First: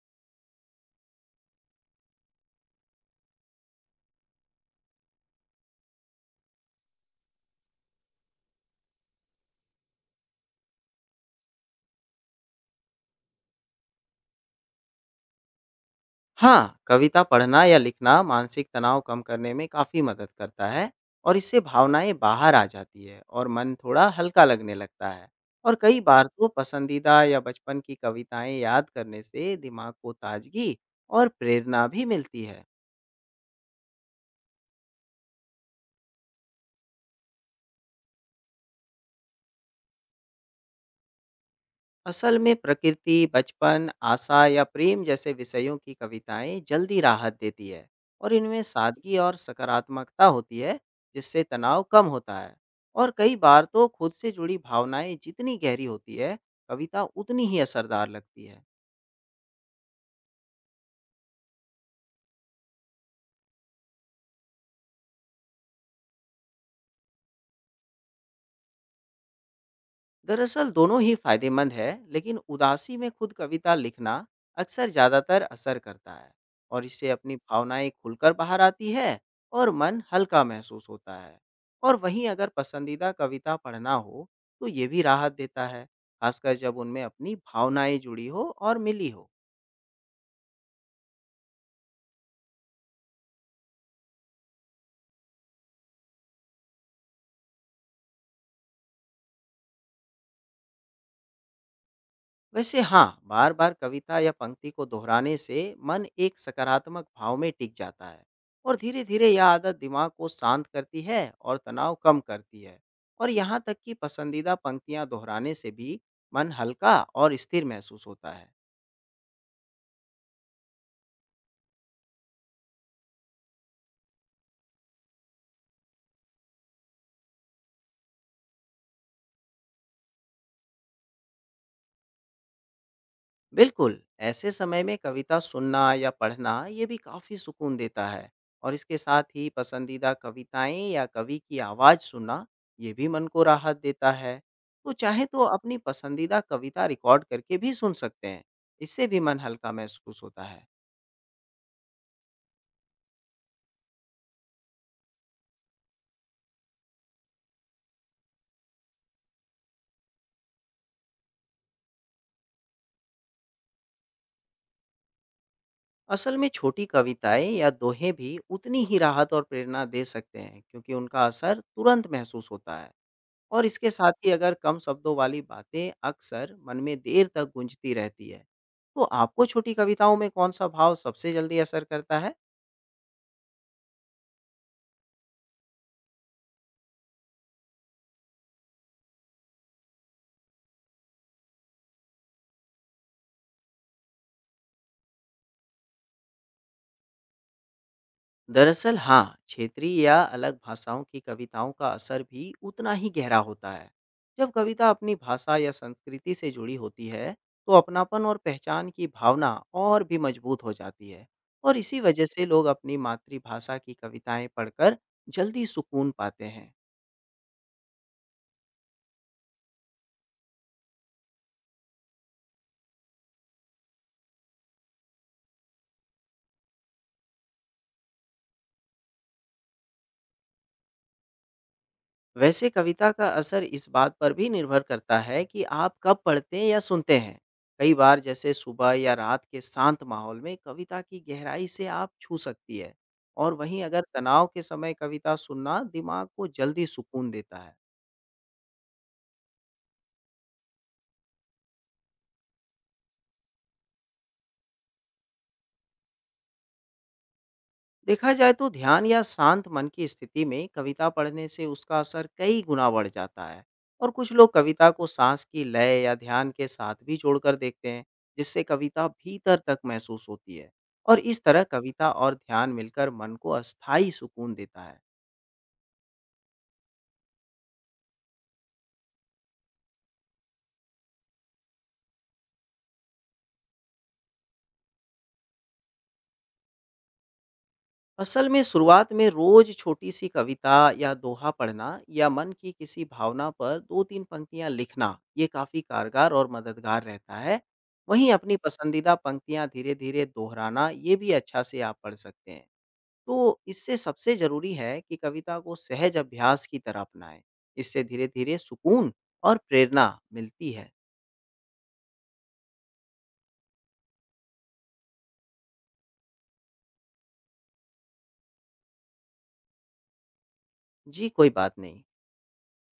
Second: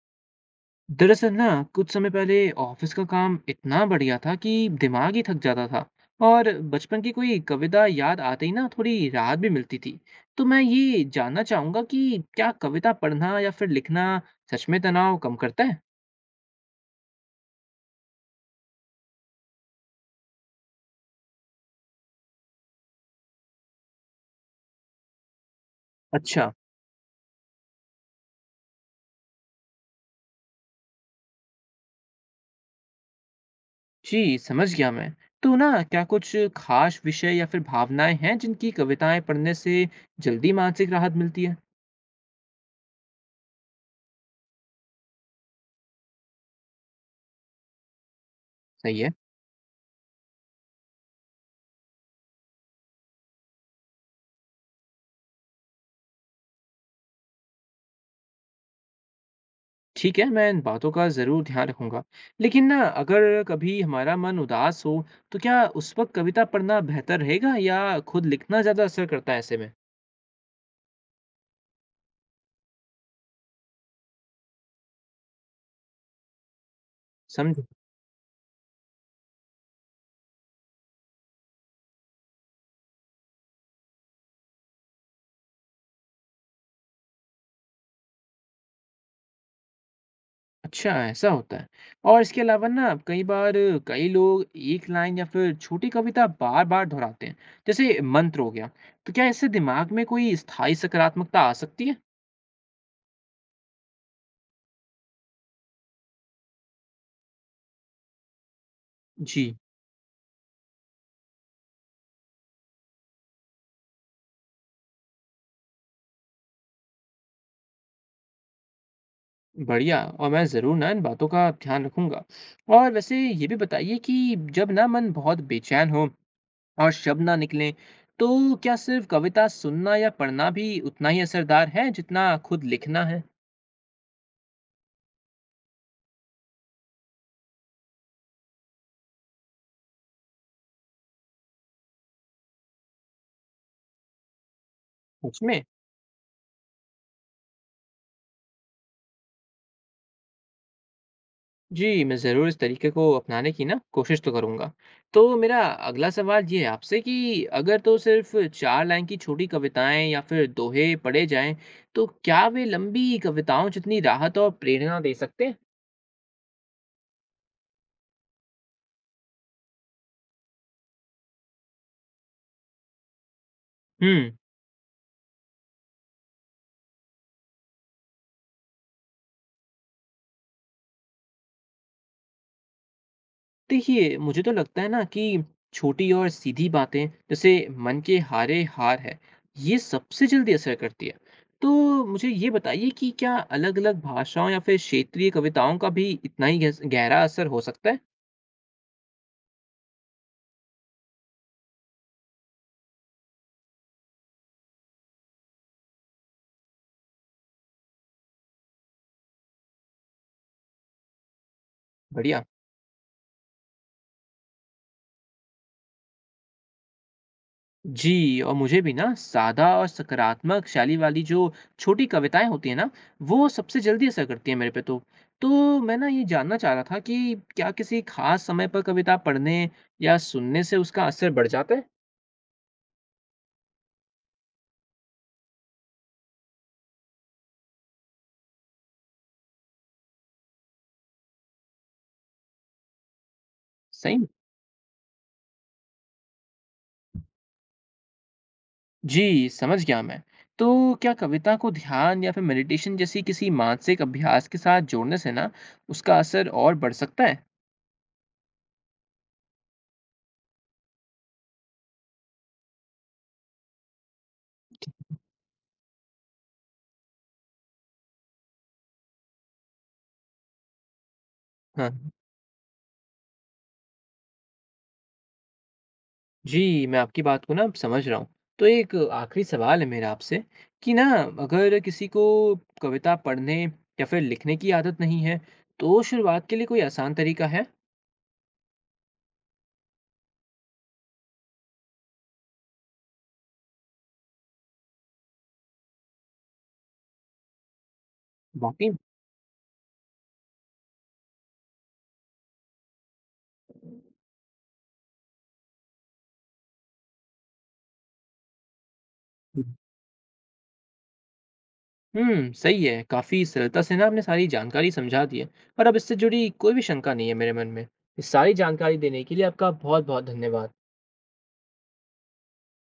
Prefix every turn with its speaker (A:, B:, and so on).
A: दरअसल ना कुछ समय पहले ऑफिस का काम इतना बढ़िया था कि दिमाग ही थक जाता था। और बचपन की कोई कविता याद आते ही ना थोड़ी राहत भी मिलती थी। तो मैं ये जानना चाहूंगा कि क्या कविता पढ़ना या फिर लिखना सच में तनाव कम करता है।
B: हाँ, कविता पढ़ना या लिखना मानसिक तनाव कम करने में काफ़ी मदद करता है और इससे भावनाएँ बाहर आ जाती है और मन थोड़ा हल्का लगने लगता है। और कई बार तो
A: अच्छा।
B: पसंदीदा या बचपन की कविताएँ याद करने से दिमाग को ताजगी और प्रेरणा भी मिलती है।
A: जी समझ गया मैं। तो ना क्या कुछ खास विषय या फिर भावनाएं हैं जिनकी कविताएं पढ़ने से जल्दी मानसिक राहत मिलती है।
B: असल में प्रकृति, बचपन, आशा या प्रेम जैसे विषयों की कविताएं जल्दी राहत देती है और इनमें
A: सही है।
B: सादगी और सकारात्मकता होती है जिससे तनाव कम होता है। और कई बार तो खुद से जुड़ी भावनाएं जितनी गहरी होती है कविता उतनी ही असरदार लगती है।
A: ठीक है, मैं इन बातों का ज़रूर ध्यान रखूँगा। लेकिन ना अगर कभी हमारा मन उदास हो, तो क्या उस वक़्त कविता पढ़ना बेहतर रहेगा या खुद लिखना ज़्यादा असर करता है ऐसे में?
B: दरअसल दोनों ही फायदेमंद है लेकिन उदासी में खुद कविता लिखना अक्सर ज़्यादातर असर करता है और इससे अपनी
A: समझे।
B: भावनाएं खुलकर बाहर आती है और मन हल्का महसूस होता है। और वहीं अगर पसंदीदा कविता पढ़ना हो तो ये भी राहत देता है, खासकर जब उनमें अपनी भावनाएं जुड़ी हो और मिली हो।
A: अच्छा, ऐसा होता है। और इसके अलावा ना कई बार कई लोग एक लाइन या फिर छोटी कविता बार-बार दोहराते हैं, जैसे मंत्र हो गया। तो क्या इससे दिमाग में कोई स्थायी सकारात्मकता आ सकती है?
B: वैसे हाँ, बार-बार कविता या पंक्ति को दोहराने से मन एक सकारात्मक भाव में टिक जाता है और धीरे-धीरे यह
A: जी,
B: आदत दिमाग को शांत करती है और तनाव कम करती है। और यहाँ तक कि पसंदीदा पंक्तियाँ दोहराने से भी मन हल्का और स्थिर महसूस होता है।
A: बढ़िया और मैं ज़रूर ना इन बातों का ध्यान रखूँगा। और वैसे ये भी बताइए कि जब ना मन बहुत बेचैन हो और शब्द ना निकलें, तो क्या सिर्फ कविता सुनना या पढ़ना भी उतना ही असरदार है जितना खुद लिखना है?
B: बिल्कुल, ऐसे समय में कविता सुनना या पढ़ना ये भी काफ़ी सुकून देता है और इसके साथ ही पसंदीदा कविताएं या कवि की आवाज़ सुनना ये भी मन को राहत देता है। तो चाहे
A: सच
B: तो
A: में?
B: अपनी पसंदीदा कविता रिकॉर्ड करके भी सुन सकते हैं, इससे भी मन हल्का महसूस होता है।
A: जी, मैं ज़रूर इस तरीके को अपनाने की ना कोशिश तो करूँगा। तो मेरा अगला सवाल ये है आपसे कि अगर तो सिर्फ 4 लाइन की छोटी कविताएँ या फिर दोहे पढ़े जाएँ, तो क्या वे लंबी कविताओं जितनी राहत और प्रेरणा दे सकते हैं?
B: असल में छोटी कविताएं या दोहें भी उतनी ही राहत और प्रेरणा दे सकते हैं क्योंकि उनका असर तुरंत महसूस होता है। और इसके साथ ही
A: हुँ।
B: अगर कम शब्दों वाली बातें अक्सर मन में देर तक गूंजती रहती है। तो आपको छोटी कविताओं में कौन-सा भाव सबसे जल्दी असर करता है?
A: देखिए, मुझे तो लगता है ना कि छोटी और सीधी बातें जैसे मन के हारे हार है, ये सबसे जल्दी असर करती है। तो मुझे ये बताइए कि क्या अलग-अलग भाषाओं या फिर क्षेत्रीय कविताओं का भी इतना ही गहस गहरा असर हो सकता है?
B: दरअसल हाँ, क्षेत्रीय या अलग भाषाओं की कविताओं का असर भी उतना ही गहरा होता है। जब कविता अपनी भाषा या संस्कृति से जुड़ी होती है, तो अपनापन और पहचान की भावना और भी मजबूत हो जाती है और इसी वजह
A: बढ़िया।
B: से लोग अपनी मातृभाषा की कविताएं पढ़कर जल्दी सुकून पाते हैं।
A: जी, और मुझे भी ना सादा और सकारात्मक शैली वाली जो छोटी कविताएँ होती हैं ना, वो सबसे जल्दी असर करती हैं मेरे पे तो। तो मैं ना ये जानना चाह रहा था कि क्या किसी खास समय पर कविता पढ़ने या सुनने से उसका असर बढ़ जाता है?
B: वैसे कविता का असर इस बात पर भी निर्भर करता है कि आप कब पढ़ते हैं या सुनते हैं। कई बार जैसे सुबह या रात के शांत माहौल में कविता की गहराई से आप छू सकती है और वहीं अगर
A: सही में?
B: तनाव के समय कविता सुनना दिमाग को जल्दी सुकून देता है।
A: जी, समझ गया मैं। तो क्या कविता को ध्यान या फिर मेडिटेशन जैसी किसी मानसिक अभ्यास के साथ जोड़ने से ना उसका असर और बढ़ सकता है?
B: देखा जाए तो ध्यान या शांत मन की स्थिति में कविता पढ़ने से उसका असर कई गुना बढ़ जाता है और कुछ लोग कविता को सांस की लय या ध्यान के साथ भी जोड़कर देखते हैं जिससे कविता भीतर तक महसूस होती है और इस तरह
A: हाँ।
B: कविता और ध्यान मिलकर मन को अस्थायी सुकून देता है।
A: जी, मैं आपकी बात को ना अब समझ रहा हूँ। तो एक आखिरी सवाल है मेरा आपसे कि ना अगर किसी को कविता पढ़ने या फिर लिखने की आदत नहीं है, तो शुरुआत के लिए कोई आसान तरीका है?
B: असल में शुरुआत में रोज छोटी सी कविता या दोहा पढ़ना या मन की किसी भावना पर दो तीन पंक्तियां लिखना ये काफी कारगर और मददगार रहता है। वहीं अपनी
A: वाकई
B: पसंदीदा पंक्तियां धीरे धीरे दोहराना ये भी अच्छा से आप पढ़ सकते हैं। तो इससे सबसे जरूरी है कि कविता को सहज अभ्यास की तरह अपनाएं, इससे धीरे धीरे सुकून और प्रेरणा मिलती है।
A: हुँ, सही है। काफ़ी सरलता से ना आपने सारी जानकारी समझा दी है और अब इससे जुड़ी कोई भी शंका नहीं है मेरे मन में। इस सारी जानकारी देने के लिए आपका बहुत-बहुत धन्यवाद।
B: जी कोई बात नहीं।